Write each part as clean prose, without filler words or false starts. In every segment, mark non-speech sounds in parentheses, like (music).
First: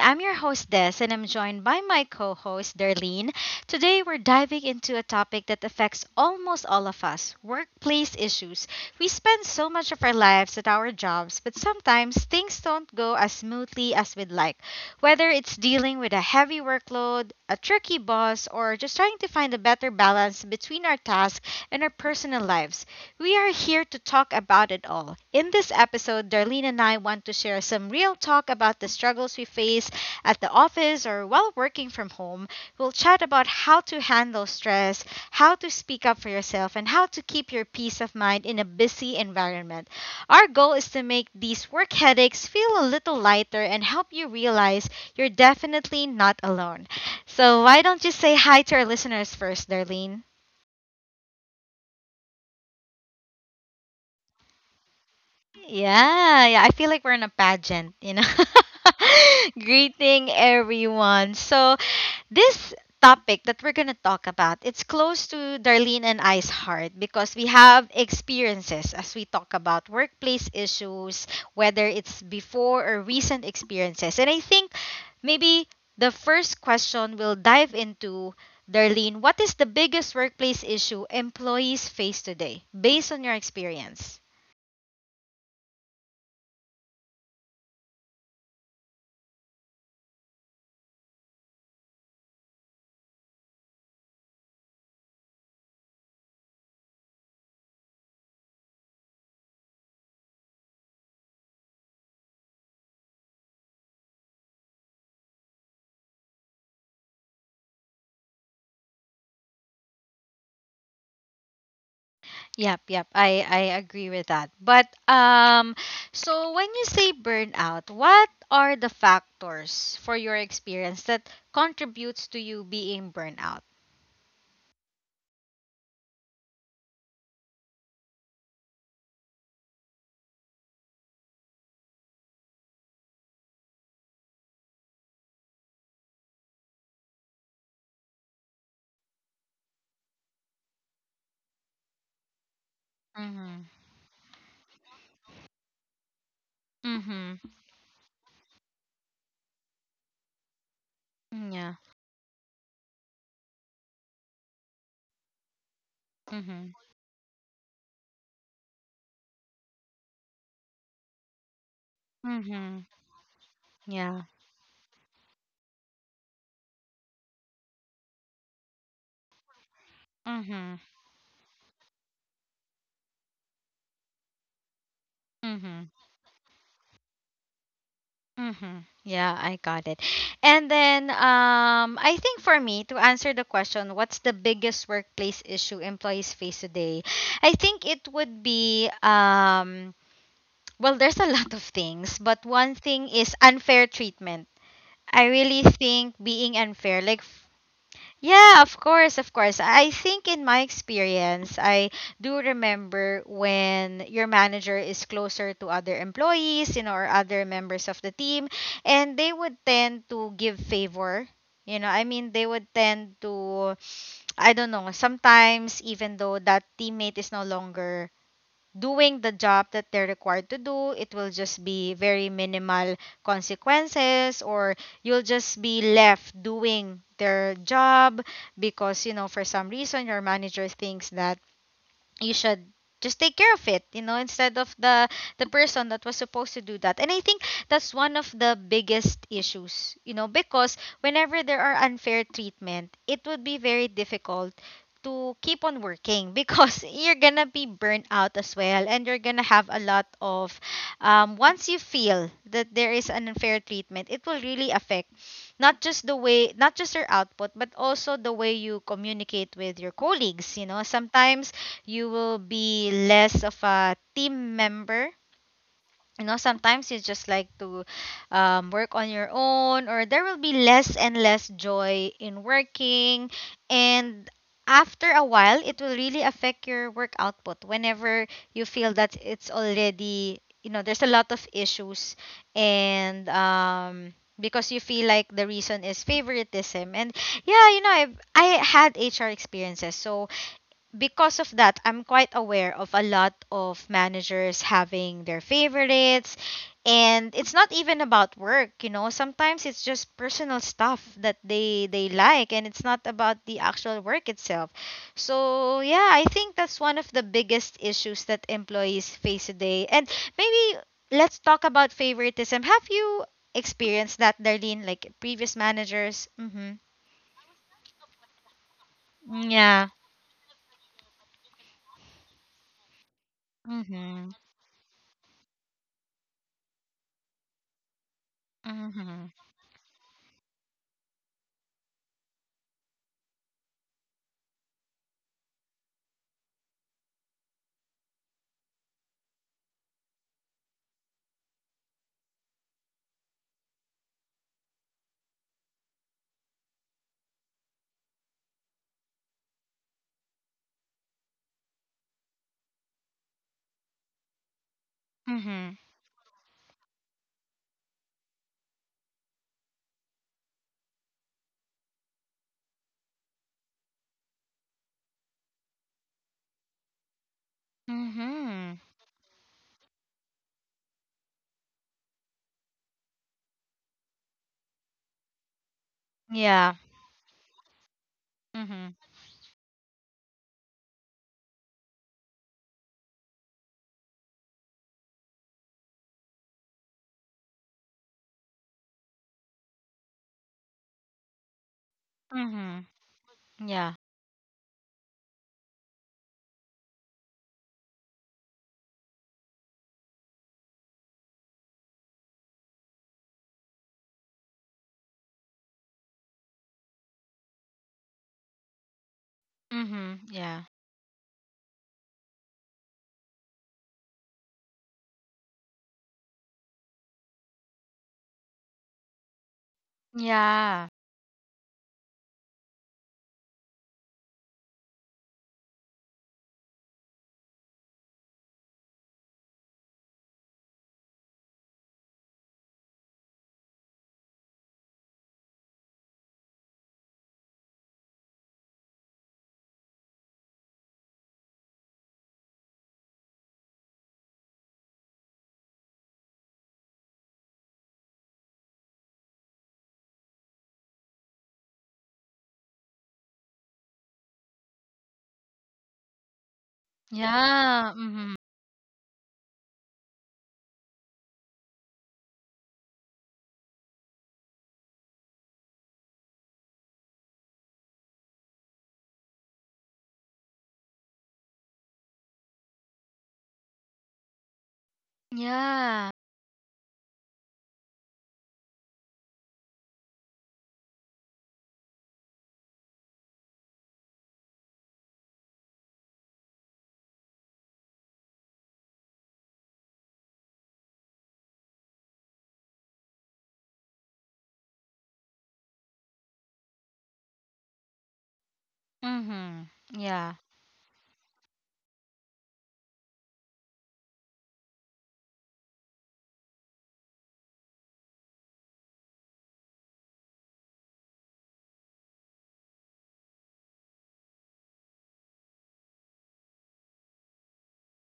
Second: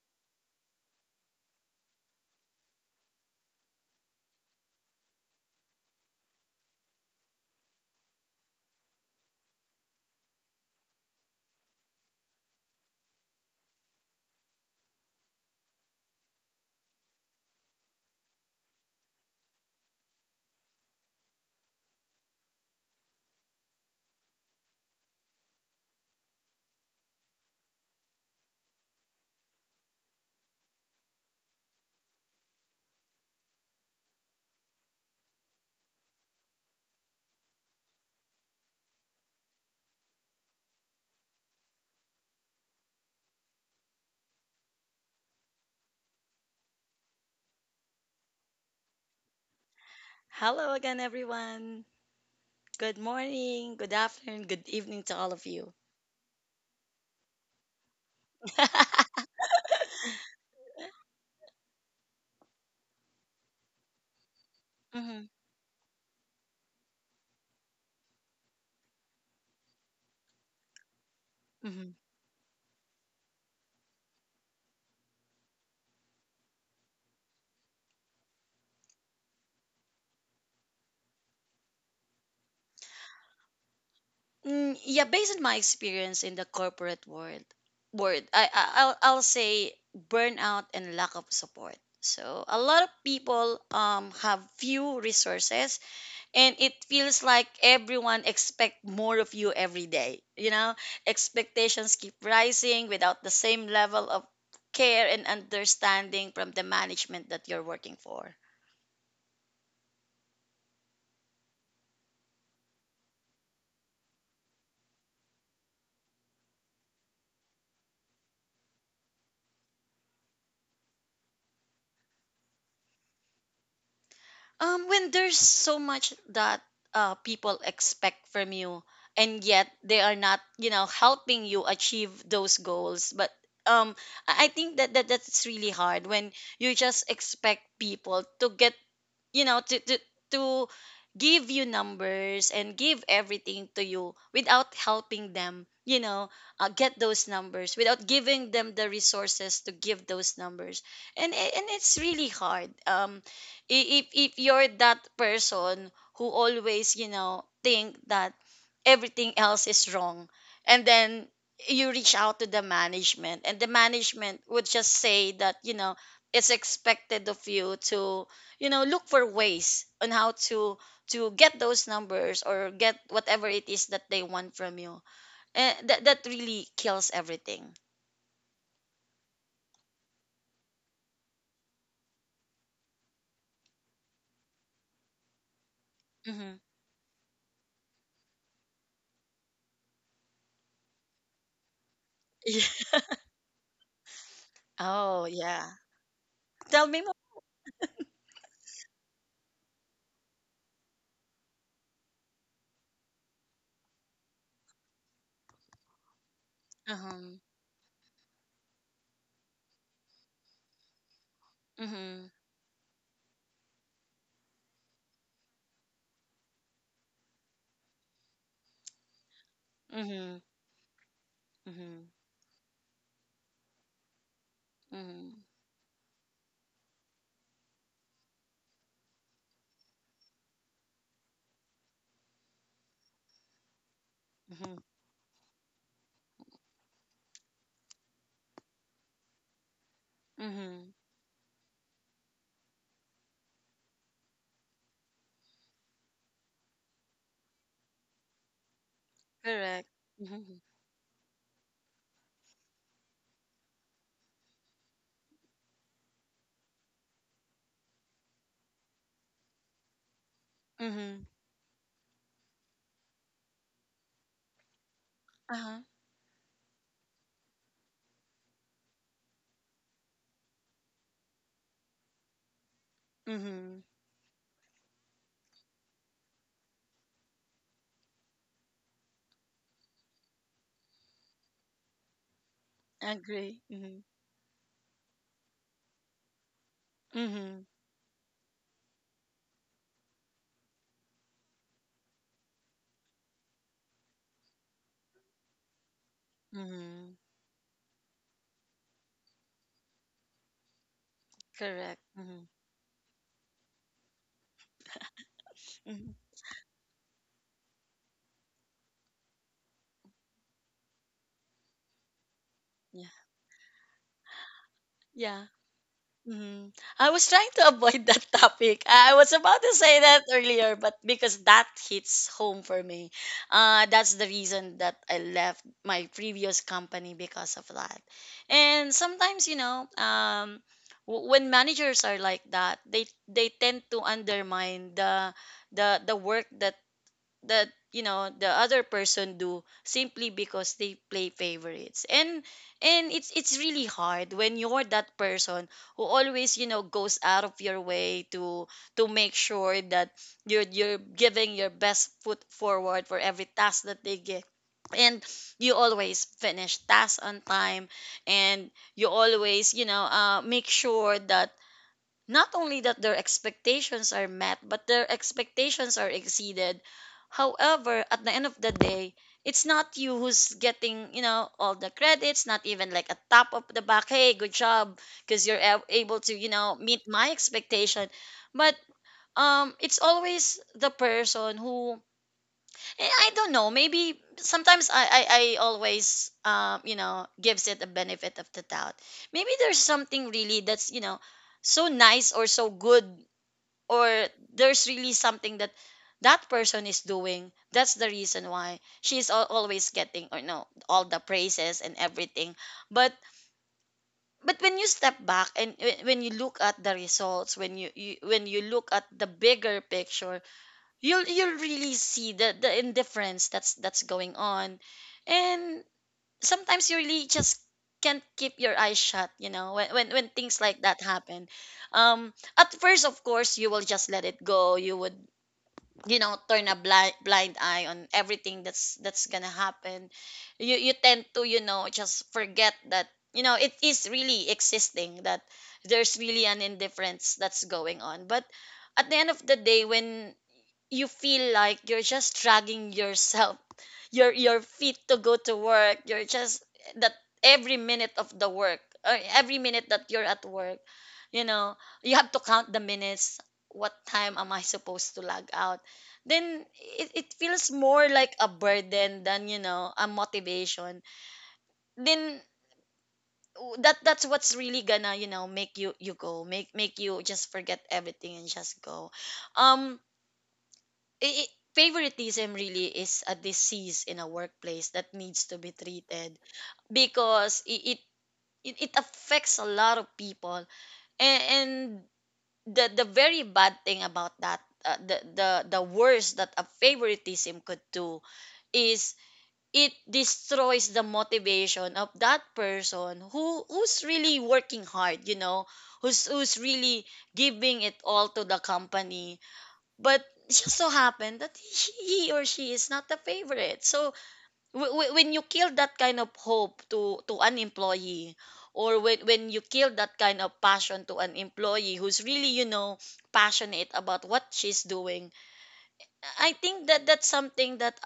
I'm your hostess, and I'm joined by my co host, Darlene. Today, we're diving into a topic that affects almost all of us workplace issues. We spend so much of our lives at our jobs, but sometimes things don't go as smoothly as we'd like. Whether it's dealing with a heavy workload, a tricky boss, or just trying to find a better balance between our tasks and our personal lives, we are here to talk about it all. In this episode, Darlene and I want to share some real talk about the struggles we face at the office or while working from home. We'll chat about how to handle stress, how to speak up for yourself, and how to keep your peace of mind in a busy environment. Our goal is to make these work headaches feel a little lighter and help you realize you're definitely not alone. So, why don't you say hi to our listeners first, Darlene? Hello again, everyone. Good morning, good afternoon, good evening to all of you. Yeah, yeah. I feel like we're in a pageant. (laughs) Greeting everyone. So, this topic that we're going to talk about, it's (laughs) Hmm. close to Darlene and I's heart because we have experiences as we talk about workplace issues, whether Hmm. it's before or recent experiences. And I think maybe the first question we'll dive into, Darlene, what is the biggest workplace issue employees face today based on your experience? Mm, yeah, based on my experience in the corporate world, I'll say burnout and lack of support. So a lot of people have few resources, and it feels like everyone expect more of you every day. Expectations keep rising without the same level of care and understanding from the management that you're working for. Yep, yep. I agree with that. But so when you say burnout, what are the factors for your experience that contributes to you being burnout? When there's so much that people expect from you, and yet they are not helping you achieve those goals. But um I think that that's really hard when you just expect people to get you know to to to give you numbers and give Mhm. everything to you without helping them, get those Mhm. numbers without giving them the resources to give those numbers. And Yeah. it's really hard. If you're that person who Mhm. always think that everything else is wrong, and then you reach out to the Mhm. management, and the Yeah. management would just say that it's expected of you to look for ways on how Mhm. to get those numbers or get whatever it is that they want from you. Mhm. And that really kills everything. Mhm. Yeah, I got it. And then I think for me to answer the question, what's the biggest workplace issue employees Mm-hmm. face today? I think it would be, well, there's a lot of things, but (laughs) one Yeah. thing is unfair treatment. Oh, I really yeah. think being Tell unfair, me more. like, yeah, of course, of course. I think in my experience, I do remember when your manager is closer to other employees, you know, or Uh-huh. other members of the team, and they would tend to give favor. You know, I mean, Mm-hmm. they would tend to, I don't know, sometimes even though that teammate is no longer doing the job that they're Mm-hmm. required to do. It will just be Mm-hmm. very minimal consequences, or you'll Mm-hmm. just be left doing their job because, you know, for some reason your manager thinks that you should just take care of it, you know, instead Mm-hmm. of the person that was supposed to do that. And I think that's one of the biggest issues, you know, because Mm-hmm. whenever there are unfair treatment it would be very difficult to keep on working because (laughs) you're gonna be burnt out as well, and you're gonna have a Correct. lot Mm-hmm. of. Once you feel that there is an unfair treatment, it will really affect not just the way, not just your output, but also the way you communicate with your colleagues. You know, Mm-hmm. sometimes you will be less of a team member. Uh-huh. You know, sometimes you just like to, work on your own, or there will be less and less joy in working. Mm-hmm. And after a while, it will really affect your work output whenever you feel that it's already, you know, there's a lot of issues. And, Agree. Mm-hmm. Because you feel like the reason is favoritism. And Mm-hmm. yeah, you know, I had HR experiences, so because of that, I'm quite aware of a lot of managers having their favorites. Mm-hmm. And it's not even about work, you know. Sometimes it's just personal stuff that they Correct. they Mm-hmm. like, and it's not about the actual work itself. So, yeah, Mm-hmm. I think that's one of the biggest issues that employees face today. And maybe let's talk about favoritism. Have Yeah. you experienced that, Darlene, like Yeah. previous managers? Mhm. Mhm. I was trying to avoid that (laughs) topic. I was about to Yeah. say that earlier, but because that hits home for me, that's the Mhm. reason that I left my previous company because of that. And Mhm. sometimes, when managers are like that, they tend to undermine the work that the other person do, simply because they play favorites. And it's really hard when you're that person who always goes out of your way to make sure that you're giving your best foot forward for every task that they get, and you Mhm. always finish tasks on time, and you always make sure that not only that their expectations are met, but their expectations are exceeded. However, at the end of the Mhm. day, it's not you who's getting all the credits, not even like a top of the back, hey, good job, because you're able toYeah. Meet my expectation. But Mhm. It's always the person who I don't know. Maybe sometimes I always gives it a benefit of the doubt. Maybe there's something really that's so nice or so Mhm. good, Yeah. or there's really something that that person is doing that's the reason why she's always getting, or no, all the praises and everything. But but when you step back, and when you look at the results, when you look at the bigger Mhm. picture, Yeah. you'll really see the indifference that's going on. And sometimes you really just can't keep your eyes shut, when when things like Yeah. that happen. um at first, of course, you will just let it go. You would turn a blind eye on everything that's gonna happen. You tend to just forget that it is really existing, that there's really an indifference that's going on. But at the end of the day, when you feel like you're just dragging yourself, your feet to go to work, you're just that every minute of the work, or every minute that you're at work, you know you have to count the minutes, what time am I supposed to log out, then it feels Yeah. more Mhm. like a burden than a motivation. Then that's what's really gonna make you you go make make you just forget everything and just go. um Favoritism really is a disease in a workplace that needs to be Yeah. treated, because it affects a lot of people. And the very bad thing about that, the worst that a favoritism could do is it destroys the motivation of that person who's really working hard, who's really giving it all to the company. Mhm. But Yeah. it just so happened that he or she is not the favorite. So when you kill that kind of hope to an employee, or when you kill that kind of passion to an employee who's really passionate about what she's doing, I think that that's something that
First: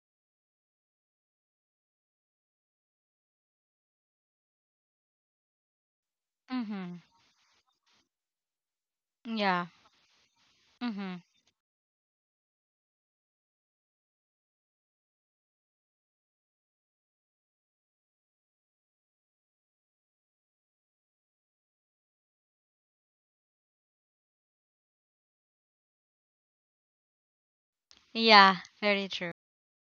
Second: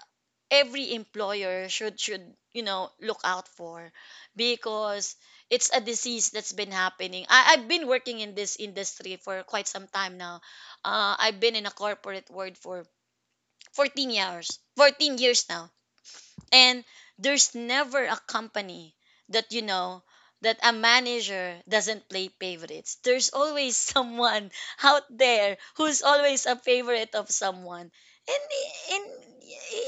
every employer should look out for, because it's a disease that's been Mhm. happening. I've been working in this industry for quite Yeah. some time now. Mhm. I've been in a corporate world for 14 years now, and there's never a company that you know that a manager doesn't play favorites. There's always (laughs) someone out there who's always a favorite of someone. and Yeah. and Very true.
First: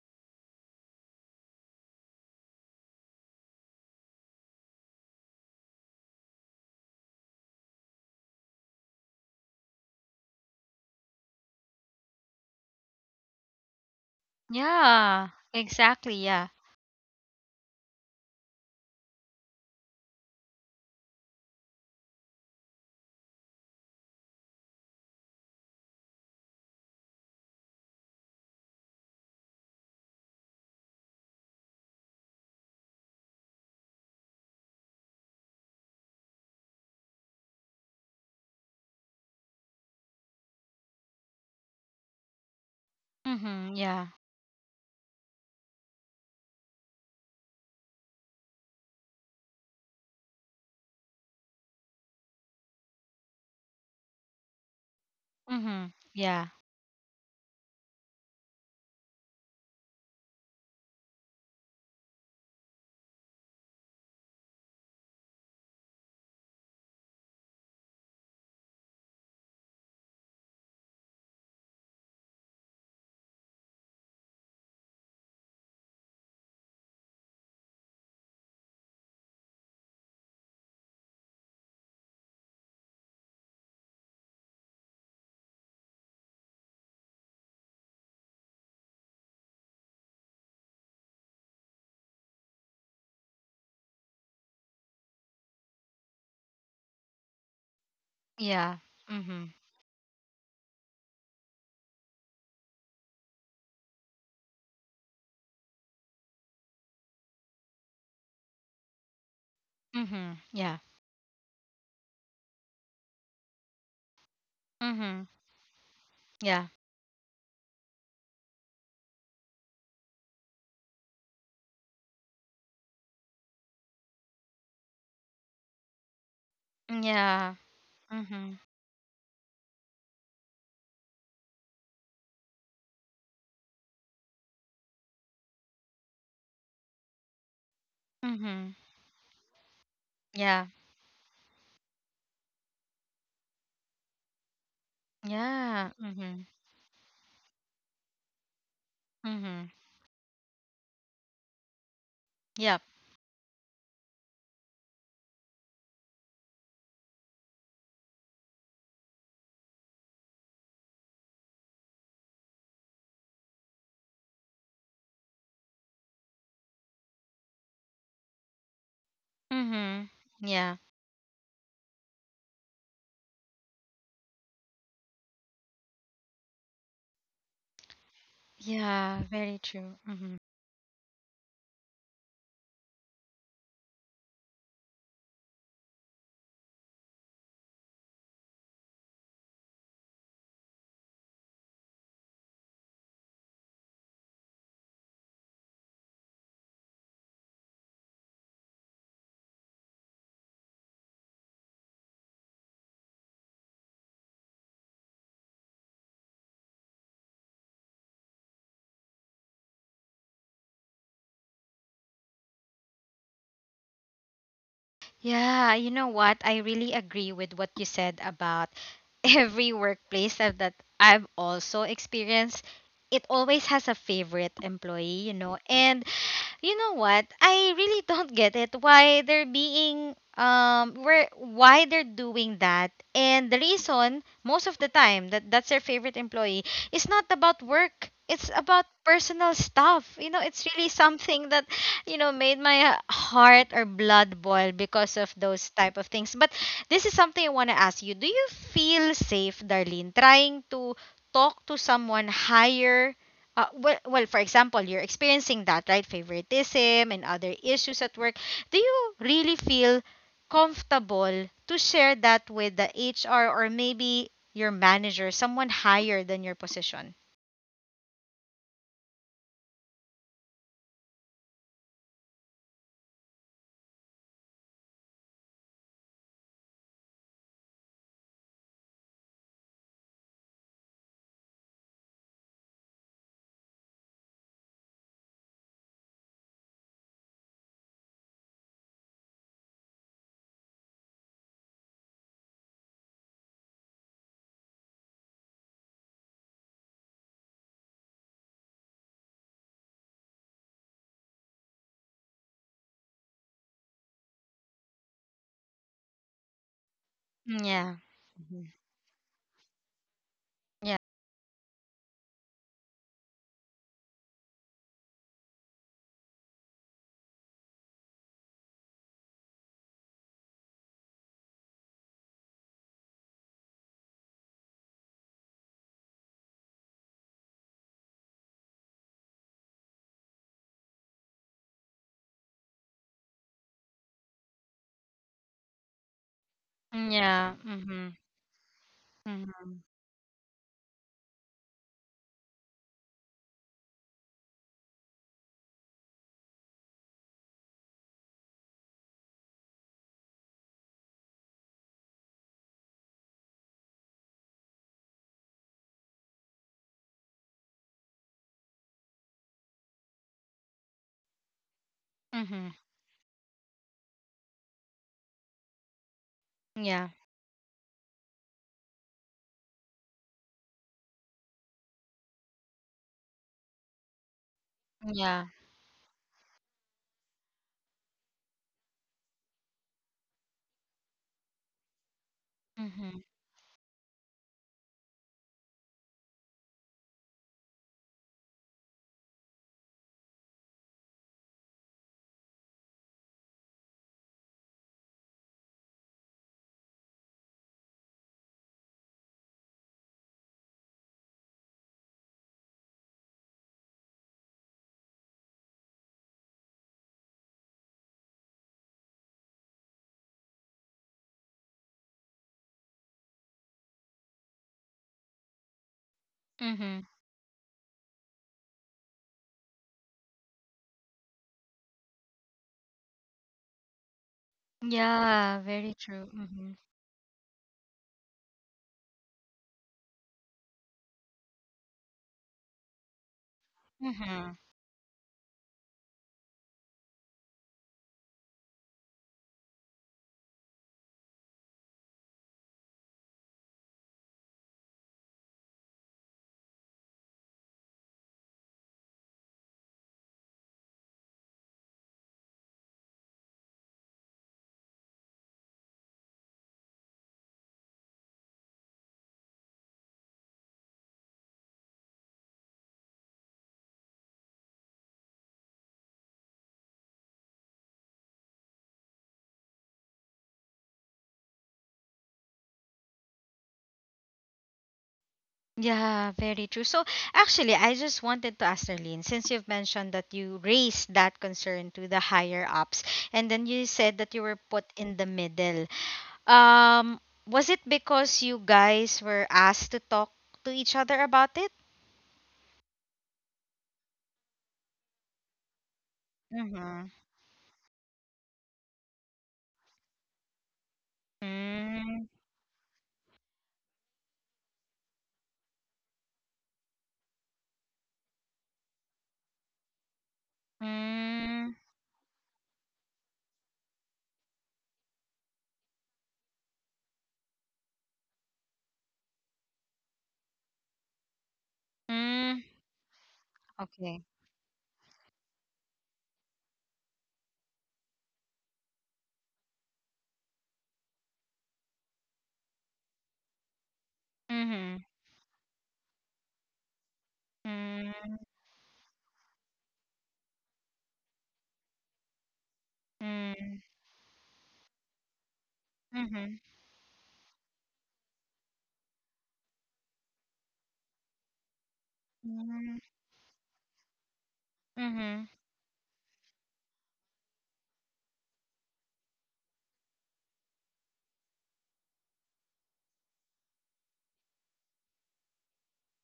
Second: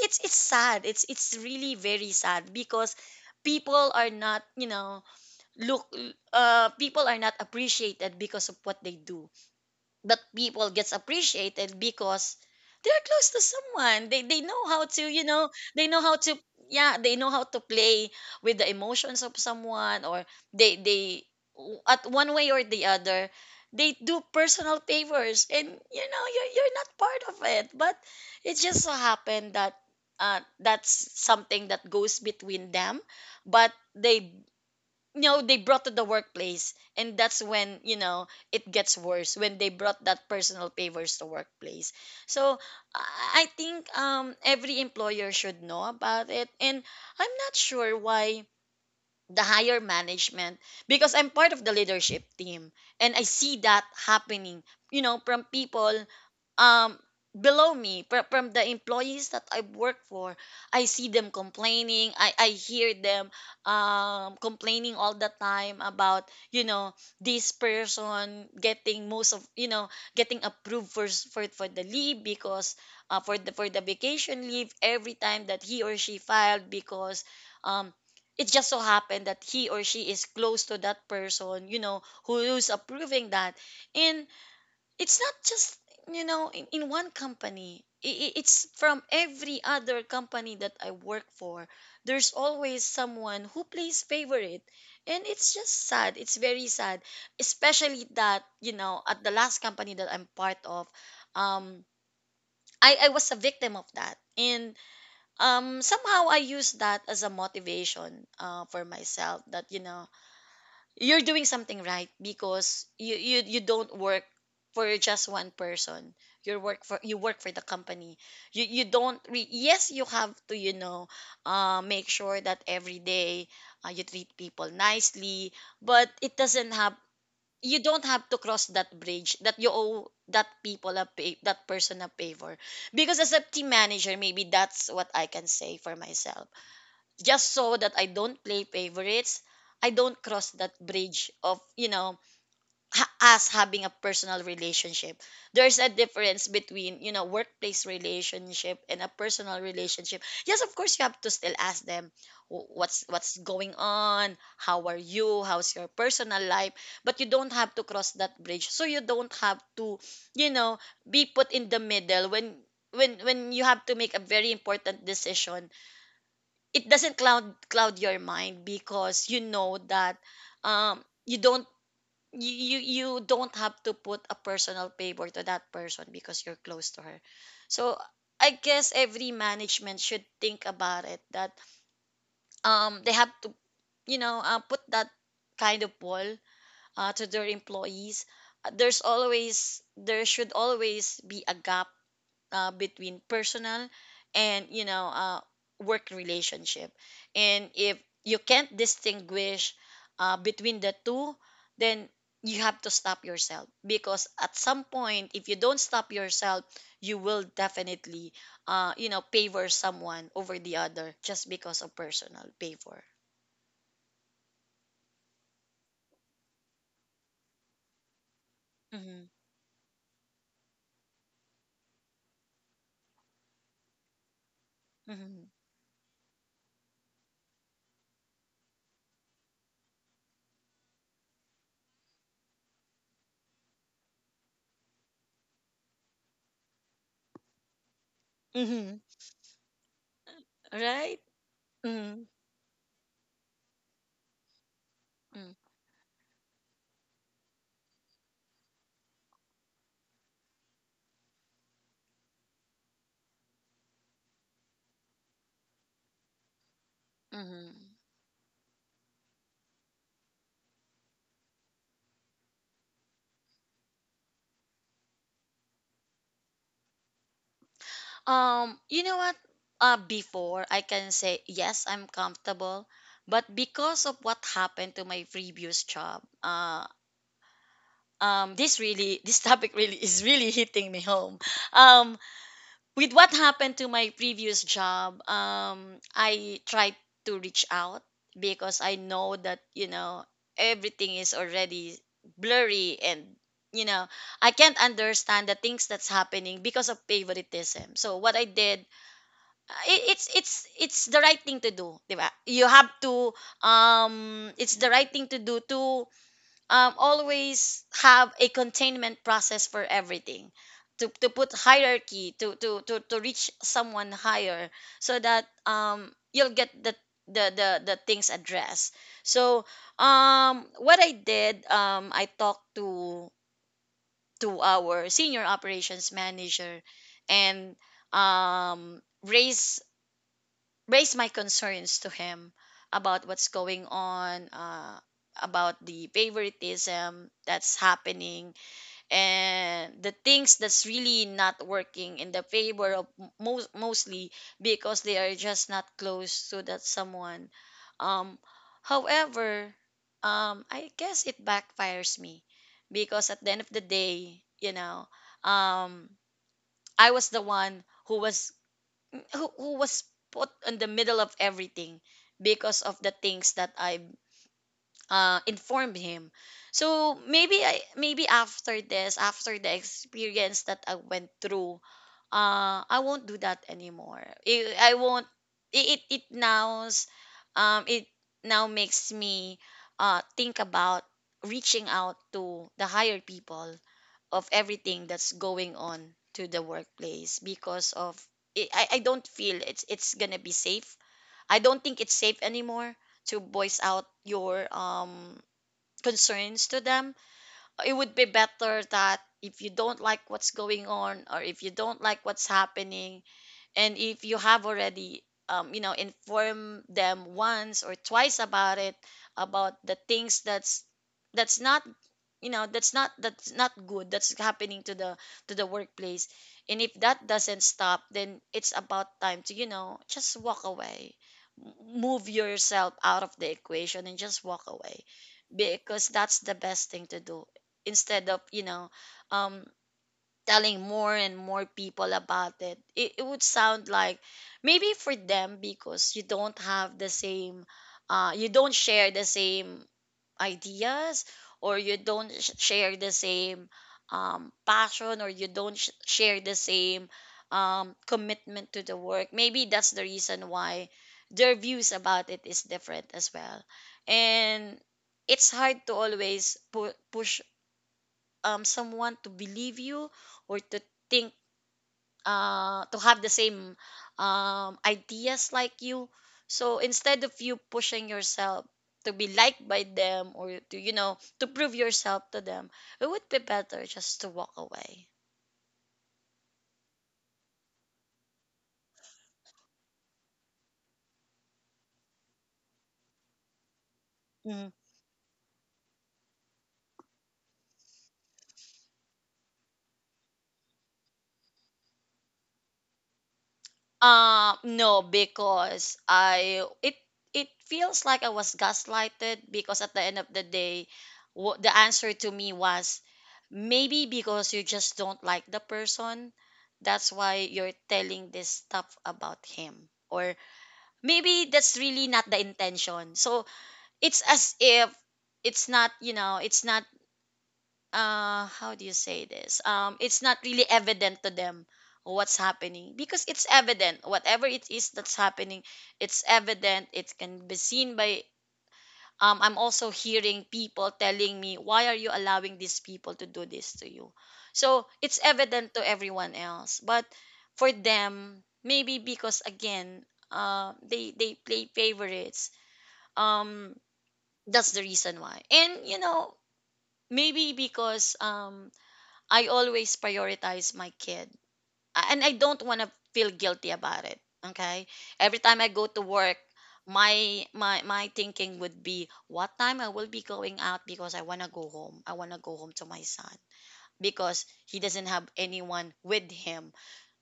it's sad. It's really very sad, because people are not you know look people are not appreciated because of what they do. That people gets appreciated because they're close to someone. They know how to Yeah. They know Exactly. how to Yeah. yeah they know how to play with the emotions of someone, or they at one way or the other, they do personal favors, and you're not part of it, but it just so happened that that's something that goes between them. But they, no, they brought to the workplace, and that's when it gets worse when they brought that personal favors to workplace. So I Mhm. think Yeah. Every employer should know about it, and I'm not sure why the higher management, because I'm part of the leadership team, and I see that happening. From Mhm. people Yeah. um below me, from the employees that I work for, I see them complaining. I hear them complaining all the time about this person getting most of you know getting approved for for the leave, because for the vacation leave every time that he or she filed, because um it just so happened that he or she is close to that person, who is approving that. And it's not just in one company. It's from every other company that I work for. There's always someone who plays favorite, and it's just sad. It's very sad, especially that Yeah. At the Mhm. last company that I'm part of, um I was a victim of that. And somehow I use that as a motivation, for myself, that Mhm. Yeah. you're doing something right because you don't work for just Mhm. one person. You Yeah. work for the company. You don't you have to, make sure that every day, you treat people nicely, but it doesn't have, Yeah. you don't have to Mhm. cross that bridge, that you owe that people a pay, that person a favor, because as a team manager, maybe that's what I can say for myself, just so that I don't play Mhm. favorites, I don't cross Yeah. that bridge of, you know, us having a personal relationship. There's a Yeah. Mhm. difference between, you know, workplace relationship and a personal Mhm. relationship. Yes, of course you have to still ask them, "Wh- Yep. what's what's going on, how are you, how's your personal life," but you don't have to cross that bridge. So you don't have to, you know, be put in the middle when when you have to make a very important decision. It doesn't cloud your mind, because you know Mhm. that Yeah. You don't, you don't have to put a personal favor to that person because you're close to her. So I guess Yeah, every very true. management should Hmm. think about it, that they have to, you know, put that kind of wall, to their employees. There's always, there should always be a gap, between personal and, you know, work relationship. And if you can't distinguish, between the two, then you have to stop yourself, because at some point, if you don't stop yourself, you will definitely, you know, favor someone over the other just because of personal favor. Yeah, you know what? I really agree with what you said about Mm-hmm. (laughs) every workplace that that I've also experienced. It always has a favorite employee, you Mm-hmm. know. And you know what? I really (laughs) don't get it why they're being where why they're doing that. And the reason most of the time that that's their favorite employee is not about work. It's about Mm-hmm. personal stuff. You know, it's really Right. something that Mm-hmm. Made my heart or blood boil because of those type of things. But this is something I want to ask you. Do you feel safe, Darlene, trying to talk to someone higher, well, for example, you're experiencing that, right? Favoritism and other Mm-hmm. issues at work. Do you really feel comfortable to share that with the HR or maybe your manager, someone higher than your position? You know what? Before I can say yes, I'm comfortable, but because of what happened to my previous job, (laughs) this topic really is really hitting me home. Um, with what happened to my previous job, I tried to reach out because I know that everything is already blurry and you know I can't understand the things that's happening because of favoritism. So what I did it, it's the right thing to do, 'di ba? You have to it's the right thing to do to always Yeah. have a Mhm. containment process for everything. Yeah. To put hierarchy to reach someone higher so that you'll get the things addressed. So what I did, I talked to our senior operations manager and um raise raise my concerns to him about what's going on, about the favoritism Yeah. that's Mhm. happening, Mhm. and the things that's really not working in the favor of mostly because they are just not close to that someone. Um, however, I guess it backfires me because at the end of the day, um, I was the one who was who was put in the middle of everything Mhm. because of the things that I, informed him. Yeah. So maybe after this, after the experience that I went through, I won't do that anymore. I won't. Yeah. It it, it nows, it now makes me think about reaching out to the higher Mhm. people of everything that's going on to the workplace because of I don't feel it's gonna be safe. I don't think it's safe anymore to voice out your concerns to them. It would be better that if you don't like what's going on or if you don't like what's happening, and if you have already, inform them once or twice about it, about the things that's not that's not good that's happening to the workplace, and if Mhm. that doesn't stop, then it's about time to, just walk away. Move yourself out of the equation and just walk away, Yeah, very because true. that's the Mhm. best thing to do instead of, um telling more and more people about it. Would sound like, Mhm. maybe, for them, because you don't have the same, you don't share the same ideas, or you don't share the same, passion, or you don't share the same, commitment to the work, maybe that's the reason why their views about it is different as well. And it's hard to always push, someone to believe you, or to think, to have the same, ideas like you. So instead of you pushing yourself to be liked by them, or to, to prove yourself to them, it would be better just to walk away. Yeah, very true. So actually, I just wanted to ask Darlene, since you've mentioned that you raised that concern to the higher ups, and then you said that you were put in the middle. Um, was it because you guys were asked to talk to each other about it? No, because I it it feels Mm-hmm. like I was gaslighted, because at the end of the day, what the answer to me was, Mm, maybe because you just don't like the person, that's why you're telling this stuff about him. Or maybe that's really not the mm, intention. So it's as if it's not, you know, it's not, how do you say this, it's not really evident to them what's happening, because it's mm. evident, whatever it is that's Okay. happening, it's evident, it can be seen by, I'm also hearing people telling me, why are you allowing these people to do this to you? So it's evident to Mm-hmm. everyone else, but for them, maybe, Mm, because again, they play favorites, um that's mm, the reason why. And you know, mm-hmm. maybe because, I always prioritize my kid. And I don't want to feel guilty Mm, about it. Okay? Every time I go to work, mm-hmm. my thinking would be, what time I will be going out, because I want to go home. I want to go home to my son because he doesn't have anyone with him,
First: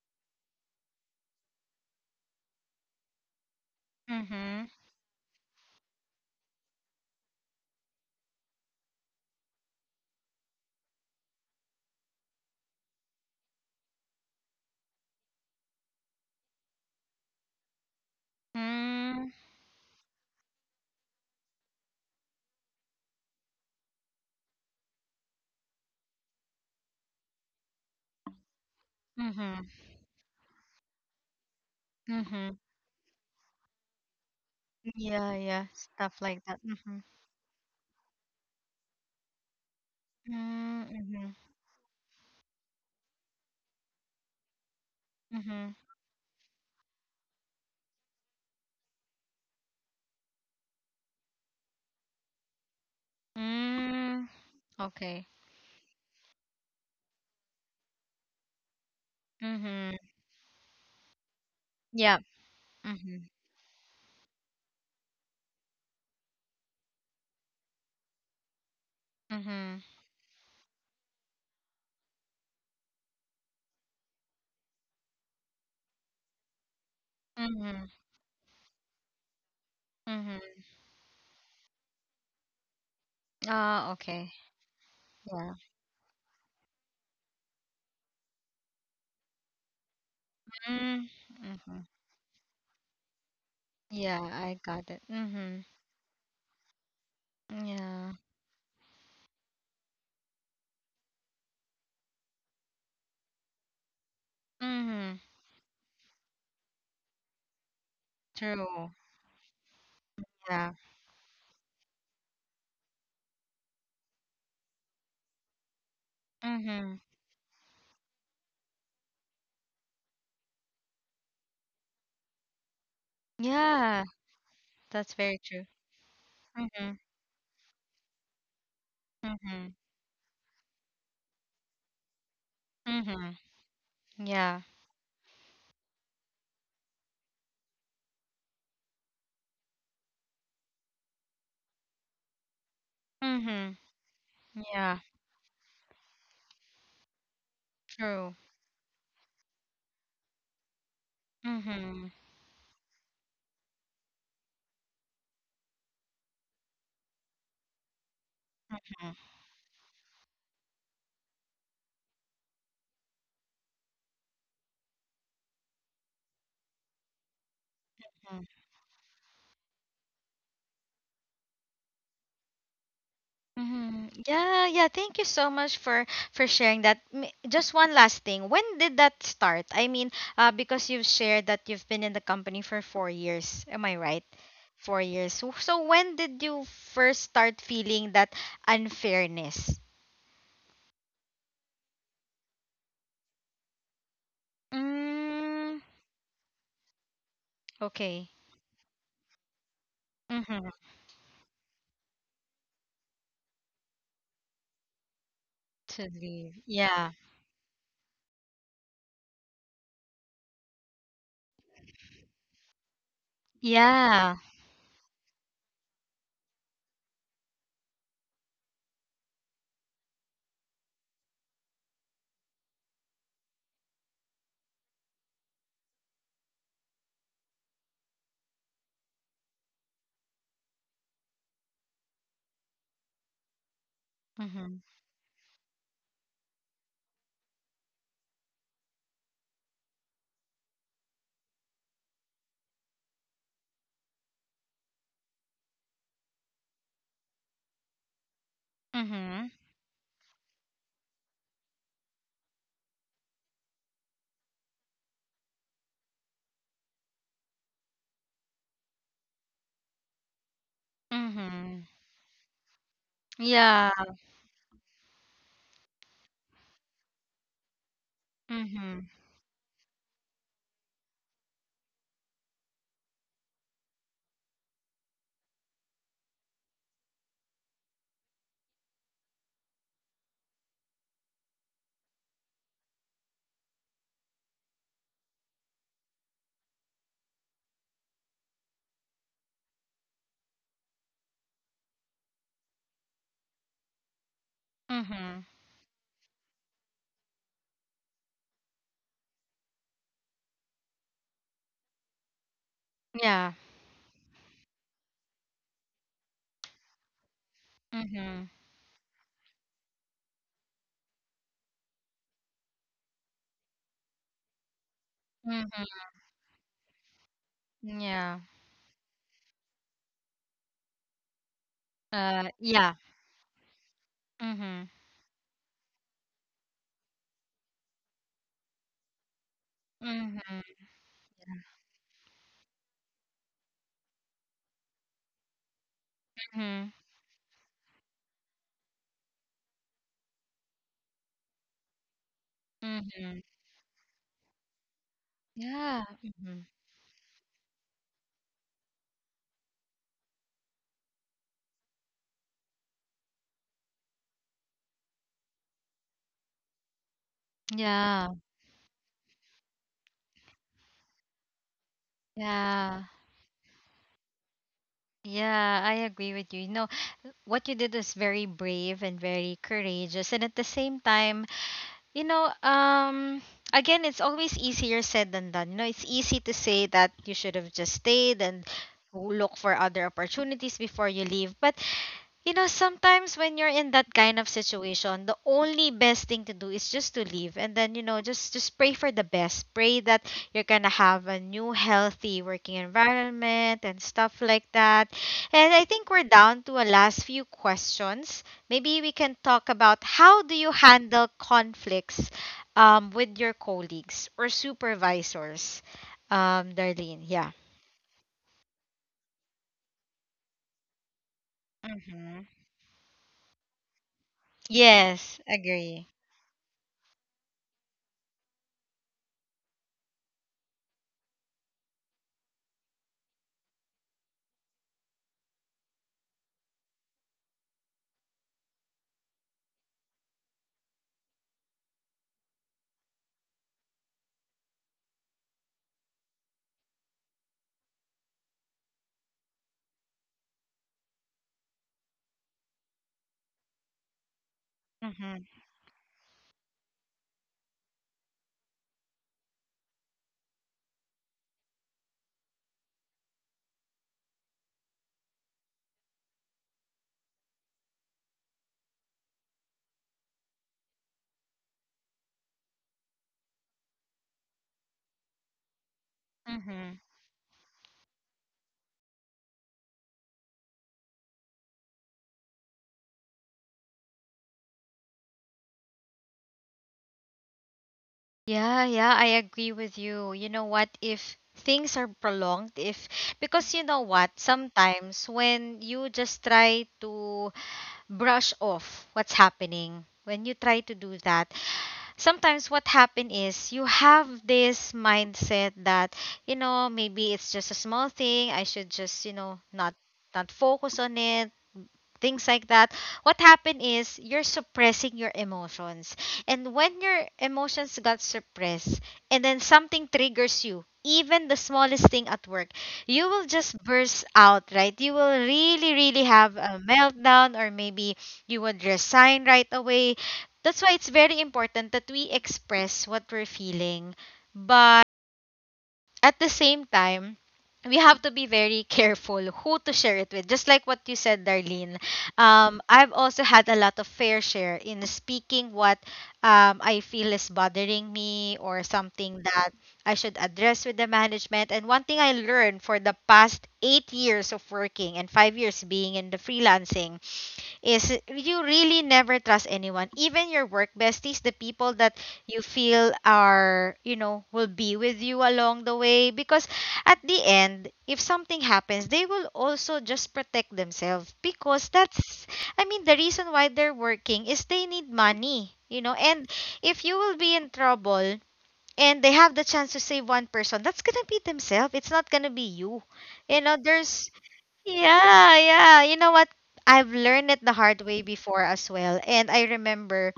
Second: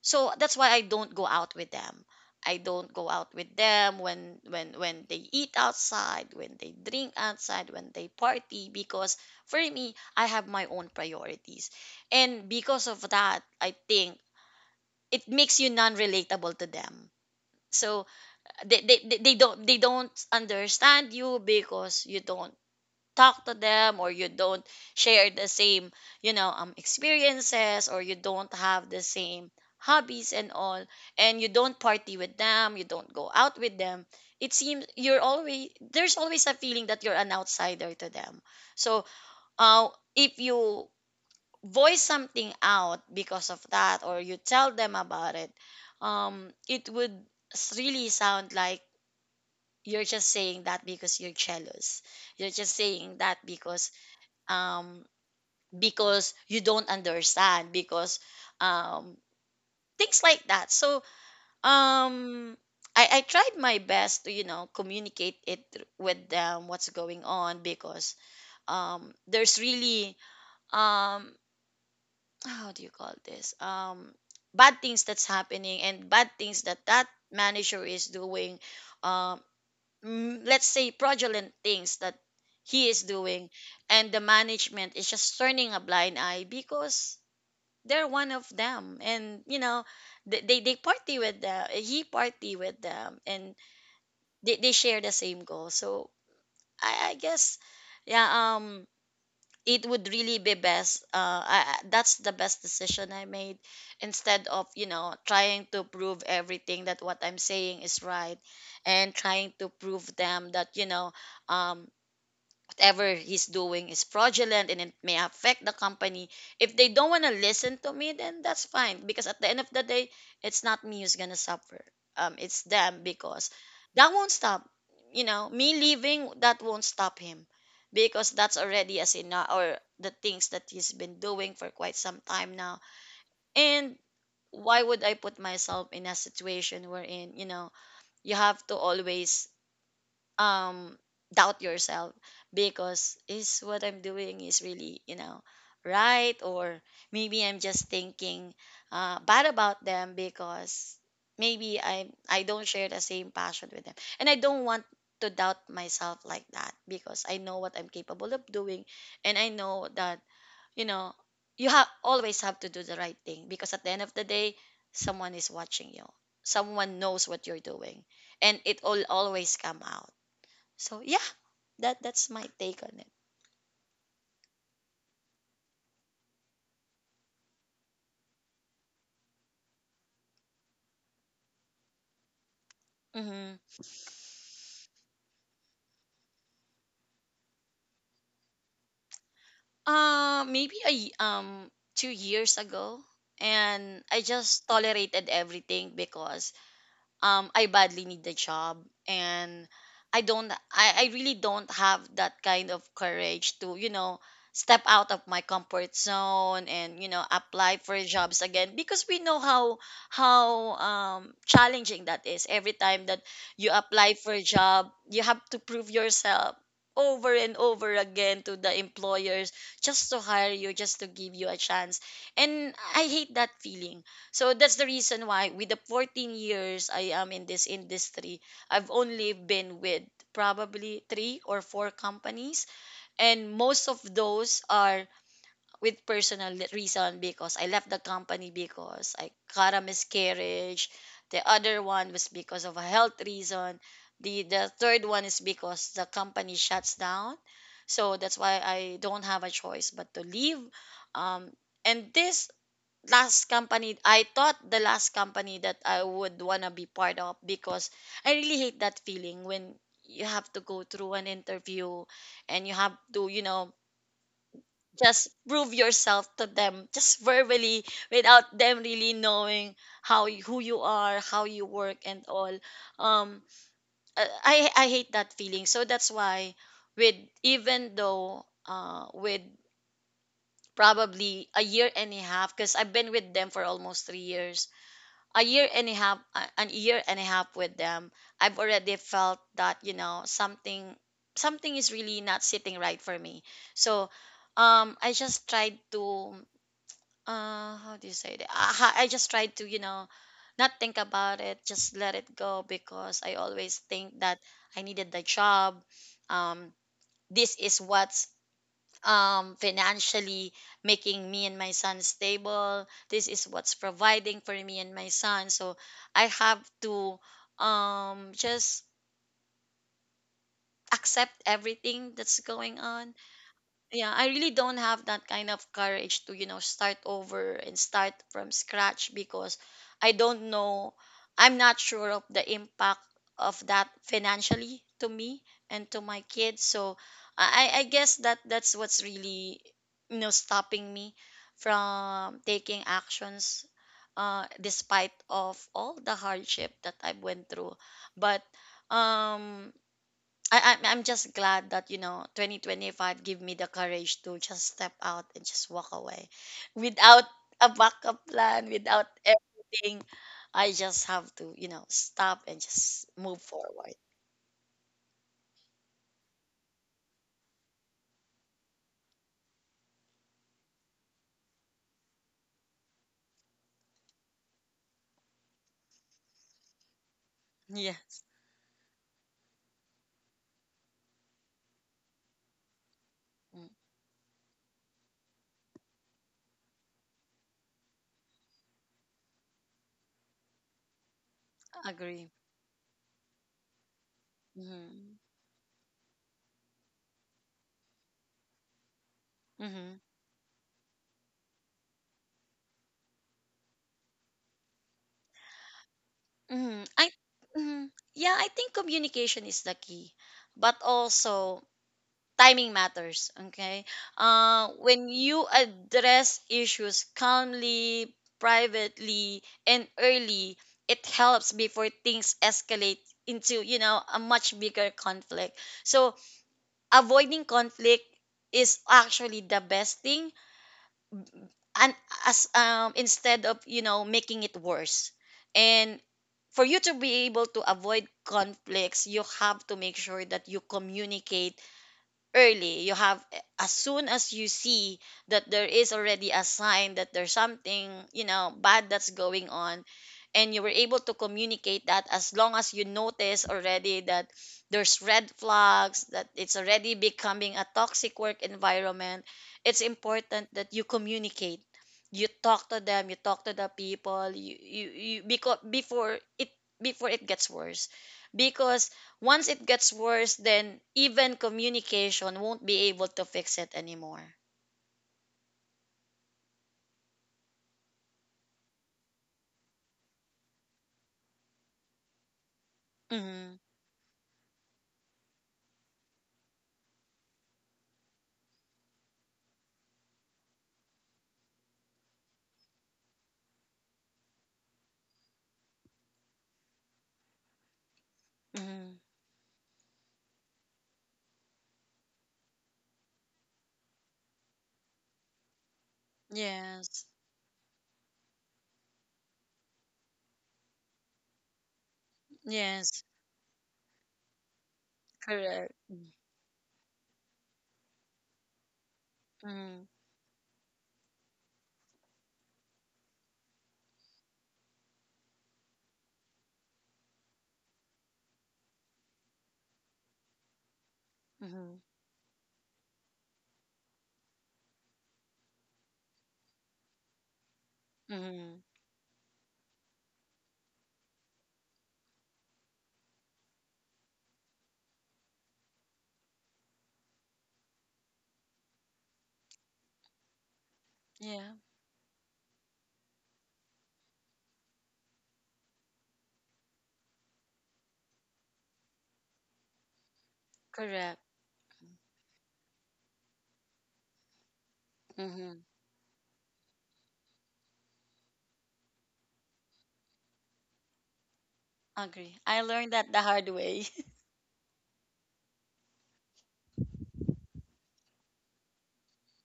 so that's why I don't go out with them. I don't go out with them when Mm-hmm. They eat outside, when they drink outside, when they party, because for me, I have my own priorities. And because of that, I think it makes you non-relatable to them. So they don't, they don't understand you, because you don't talk to them, or you don't share the same, experiences, or you don't have the same Mm, hobbies and all, and you don't party with mm-hmm. them, you don't go out with them. It seems you're Yeah, yeah, always, stuff there's like always a that. feeling Mm-hmm. that you're an outsider to them. So uh if Mm, you Mm-hmm. voice something out because of that, or you tell them about it, Mm-hmm. It would really sound like you're just saying that because you're jealous, you're just saying that because, Mm, um, okay. because you don't understand, because, um, Mm-hmm. things like that. So, Yeah. um, I, Mm-hmm. I tried my best to, communicate it with them, what's going on, because, there's Mm-hmm. really, um, how do you call this, bad things that's happening, and bad things that that manager Mm-hmm. is doing, um, Mm-hmm. let's say, fraudulent things that he is doing, Ah, and the okay. management is just Yeah. turning a blind eye because they're one of them. And you know, they Mm, party with them, Mm-hmm. he party with them, and Yeah, I they got it. share the same Mm-hmm. goal. So I guess, Yeah. yeah, it would really be best, that's the best decision I made, instead of, Mm-hmm. trying to prove everything that what I'm saying is right, True. and trying to prove them Yeah. that, um whatever he's doing is fraudulent and it may affect the company. If they Mm-hmm. don't want to listen to me, then that's fine, because at the end of the day, it's not me who's gonna suffer. It's them, because Yeah, that won't stop. that's You very know, true. me leaving, that won't Mm-hmm. stop him, because that's already as enough Mm-hmm. or the things that he's been doing for quite some time now. Mm-hmm. And Yeah. why would I put myself in a situation wherein, you know, you have to always, um doubt yourself, because is Mm-hmm. what I'm doing is Yeah, really, you know, right, or maybe I'm just true. thinking, bad about them, because maybe Mm-hmm. I don't share the same passion with them, and I don't want to doubt myself like that, because I know what I'm capable of doing, and I know that, you know, you have always have to do the right thing, because at the end of the day, someone is watching you, someone knows what you're doing, Mm-hmm. and it will always come out. So yeah, that's my take on it. Hmm. Yeah, yeah. Thank you so much for sharing that. Just one last thing. When did that start? I mean, because you've shared that you've been in the company for four Hmm. years. Am I right? 4 years. So when did you first start feeling that unfairness? Maybe 2 years ago, and I just tolerated Mm, everything because I badly need okay. the job, and I don't, Mm-hmm. I really don't have that kind of courage to, you know, step out of my comfort To leave. zone and, you Yeah. know, apply for jobs again, because we know how, challenging that is. Every time that you apply for Yeah. a job, you have to prove yourself over and over again to the employers, just to hire you, just to give you a chance. And I hate that feeling, so that's the reason why, with the 14 years I am in this industry, I've only been with probably three or four companies, and most of those Mm-hmm. are with personal reason, because I left the company because I got a miscarriage. The other one was because of a health reason. The third one is because the company shuts down. So that's why I don't have Mm-hmm. a choice but to leave. Um, and this last company, I thought the last company that I would wanna be part of, because I really hate that feeling when you have to go through an Mm-hmm. interview and you have to, you know, Yeah. just prove yourself to them just verbally, without them Mm-hmm. really knowing who you are, how you work and all. Um, I hate that feeling. So that's why, with, even though, with probably a year and a half, because I've been with them for almost 3 years, a year and a half, a an year and a half with them, I've already felt that, you know, something, something is really not sitting right for me. So I Mm-hmm. just tried to, how do you say that, I just tried to, you know, not think about it, just let it go, because I Yeah. always think that I needed the job, um this is what, Mm-hmm. Financially making me and my son stable. This is what's providing for me and my son. So Mm-hmm. I have to, Yeah. just accept everything that's Uh, going yeah. on. Yeah, I really don't Mhm. have that kind of courage to, you know, start over and start from scratch, because I don't Mhm. know, I'm not sure of the impact of that financially to me and to my kids. Mhm. So I guess that that's what's really, you know, stopping me from taking Mhm. actions, despite of all Yeah. the Mhm. hardship that I went through. But um I, I'm just glad that, you know, 2025 give me the courage to just step out and just walk away without a backup Yeah. plan, without everything. I just have to, you know, stop and Yeah. just move forward. Yeah, I agree with you. You know, what you did is very brave and very courageous. And at the same time, you know, um, again, it's always easier said than done. You know, it's easy to say that you should have just Yes. stayed and look for other opportunities before you leave. But you know, sometimes when you're Mm. in that kind of situation, the only best thing to do is just to leave and then, just pray for the best. Pray that you're going to have a new Agree. healthy working environment and stuff like that. Mm-hmm. And I think we're down to a last few questions. Maybe we can talk about Mm-hmm. how do you handle conflicts with your colleagues or supervisors? Mm-hmm. I Darlene, yeah. hmm Yeah, I think communication is the key, but also Mhm. timing matters. Okay, when Yes, you agree. address issues calmly, privately and early, it helps before things escalate into, you know, a much bigger conflict. So avoiding conflict is actually the best thing. And as, instead of, you know, making it worse. And for you to be able to avoid conflicts, you have to make sure that you communicate early. You have, as soon as you see Mhm. that there is already a sign that there's something, you know, bad that's going on, and you were able to communicate that. As long as you notice already that there's red flags, that it's already becoming a toxic work environment, it's important that you communicate, you talk to them, you talk to the people, you because Mhm. before it gets worse, because once it gets worse, then even communication won't be able to fix it anymore. Yeah, yeah, I agree with you. You know what? If things are prolonged, if Mm-hmm. because you know what, sometimes when you just try to brush off what's happening, when you try to do that, sometimes what happen is you have this mindset that, you know, maybe it's just a small thing, I should just, you Mm-hmm. know, not focus on it, things like that. What happened is you're suppressing your emotions, and when your Yes. emotions got suppressed and then something triggers you, even the smallest thing at work, you will Yes. just burst out. Right, you will really really Correct. have a meltdown, or maybe you would resign right away. Mm-hmm. That's why it's very important that we express what we're feeling. But at the same time, we have to be very (laughs) careful who to share it with. Just like what you said, Darlene. Mm-hmm. I've also had a lot of fair share in speaking what, I feel is bothering me or something Mm-hmm. that I should address with the management. And one thing I learned for the past 8 years of working and 5 years being in the freelancing is you really never trust anyone, even your work besties, the people that Yeah. you feel are, will be with you along the way, because at the end if something happens they will also just protect themselves, because Correct. that's, I mean, the reason why they're working is they need money, you know, and Mm-hmm. if you will be in trouble and they have the chance to save one person, that's gonna be themselves, it's not gonna be you. Agree. I You know, learned that the there's hard way. yeah, yeah. You know what? I've learned it the hard way before as well. And I remember,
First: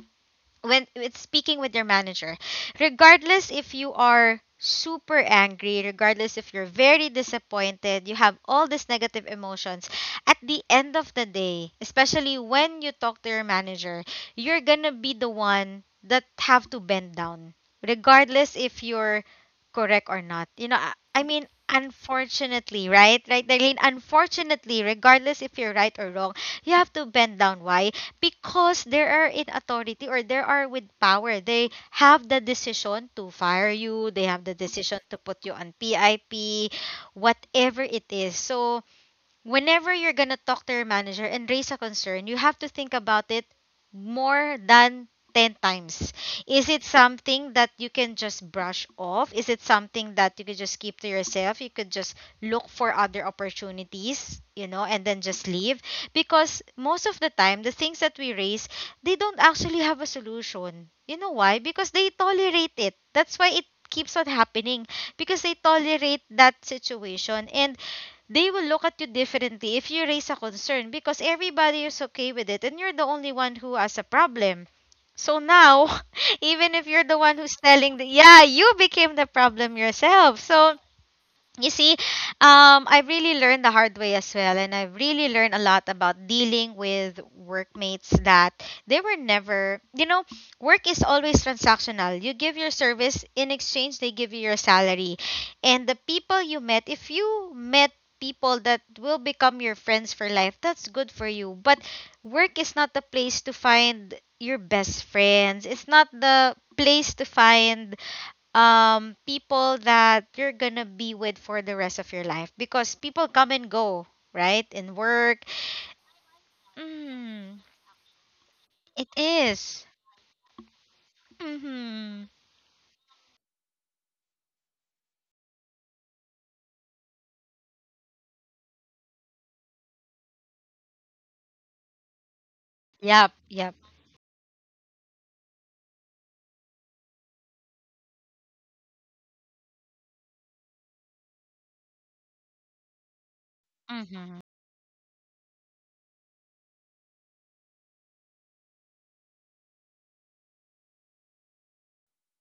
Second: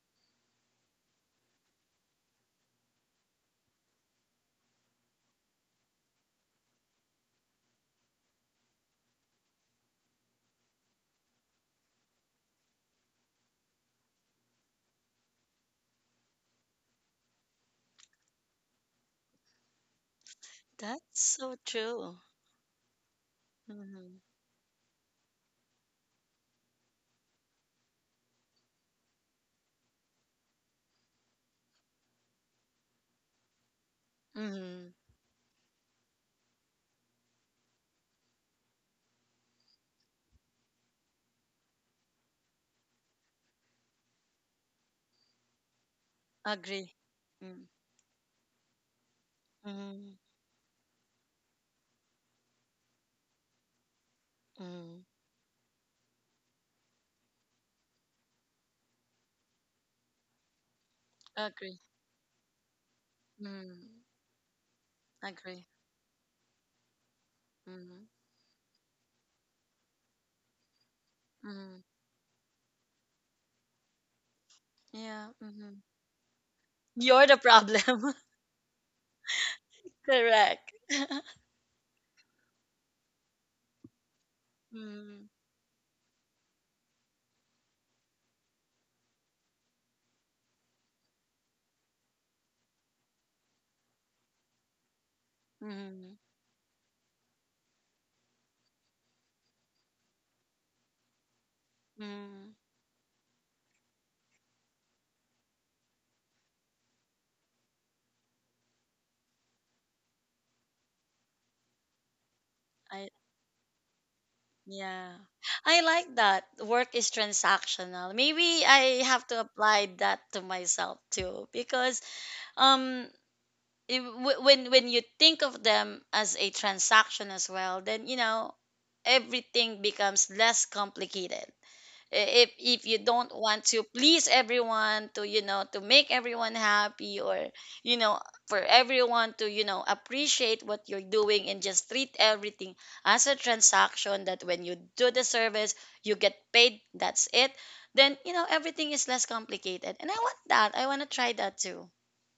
when with speaking with your manager, regardless if you are super angry, regardless if you're very disappointed, you have all these negative emotions. At the end of the day, especially when you talk to your manager, you're gonna be the one that have to bend down, regardless if you're correct or not. You (laughs) know, i, That's I mean, so true. unfortunately, right, right, Darlene? Mm-hmm. Unfortunately, regardless if you're right or wrong, you have to bend down. Why? Because they are in authority or they are with power. They have the decision to fire you, they have the Mm-hmm. decision to put you on PIP, whatever it is. So, whenever you're going to talk to your manager and raise a concern, you have to think about it more than 10 times. Is it Agree. something Mm-hmm. that you can just brush off? Is it something that you could just keep to yourself? You could just look for other opportunities, you know, Mm-hmm. and then just leave? Because most of the time, the things that we raise, they don't actually have a solution. You know why? Agree. Because they tolerate it. That's why it Mm-hmm. keeps on happening, because they Agree. tolerate that situation, and Mm-hmm. they will look at you differently if you raise a concern because Mm-hmm. everybody is okay with it and you're the only one who has a problem. Yeah. So Mm-hmm. now, (laughs) even if you're the You're the one who's telling the, problem. yeah, you became the problem (laughs) yourself. Correct. So you see, I have really learned the hard way as well, and I've Mm-hmm. really learned a lot about dealing with workmates that they were never, you know, work is always transactional. You give your service, in exchange, they give you your salary. And the Mm, people you met, if you met people that will become your friends for life, that's good for you. But mm, work is not the place to find your best friends, it's not the place to find people that you're gonna be with for the rest of your life, because I people come and go right in yeah. work. I like that. Work is mm, transactional. Maybe I it have to is. apply that to myself too, because Mm-hmm. um when you think of them as a transaction as well, then, you know, everything becomes less complicated. If you don't Yep, want yep. to please everyone, to, you know, to make everyone happy, or, you know, for everyone to, you know, appreciate what you're doing, and just treat everything as a transaction, Mm-hmm. that when you do the service, you get paid, that's it, then, you know, everything is less complicated, and I want that, I want to try that too.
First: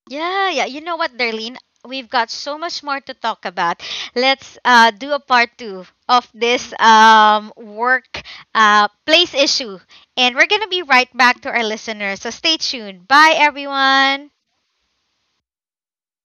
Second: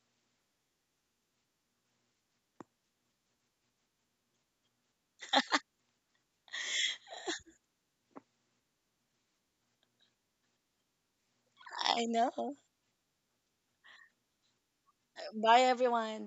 Yeah, yeah, you know what, Darlene, we've got so much more to talk about. Let's, do a part two of this, work, place issue. And we're gonna be right back to our I listeners, so know. stay tuned. Bye, everyone. Bye, everyone.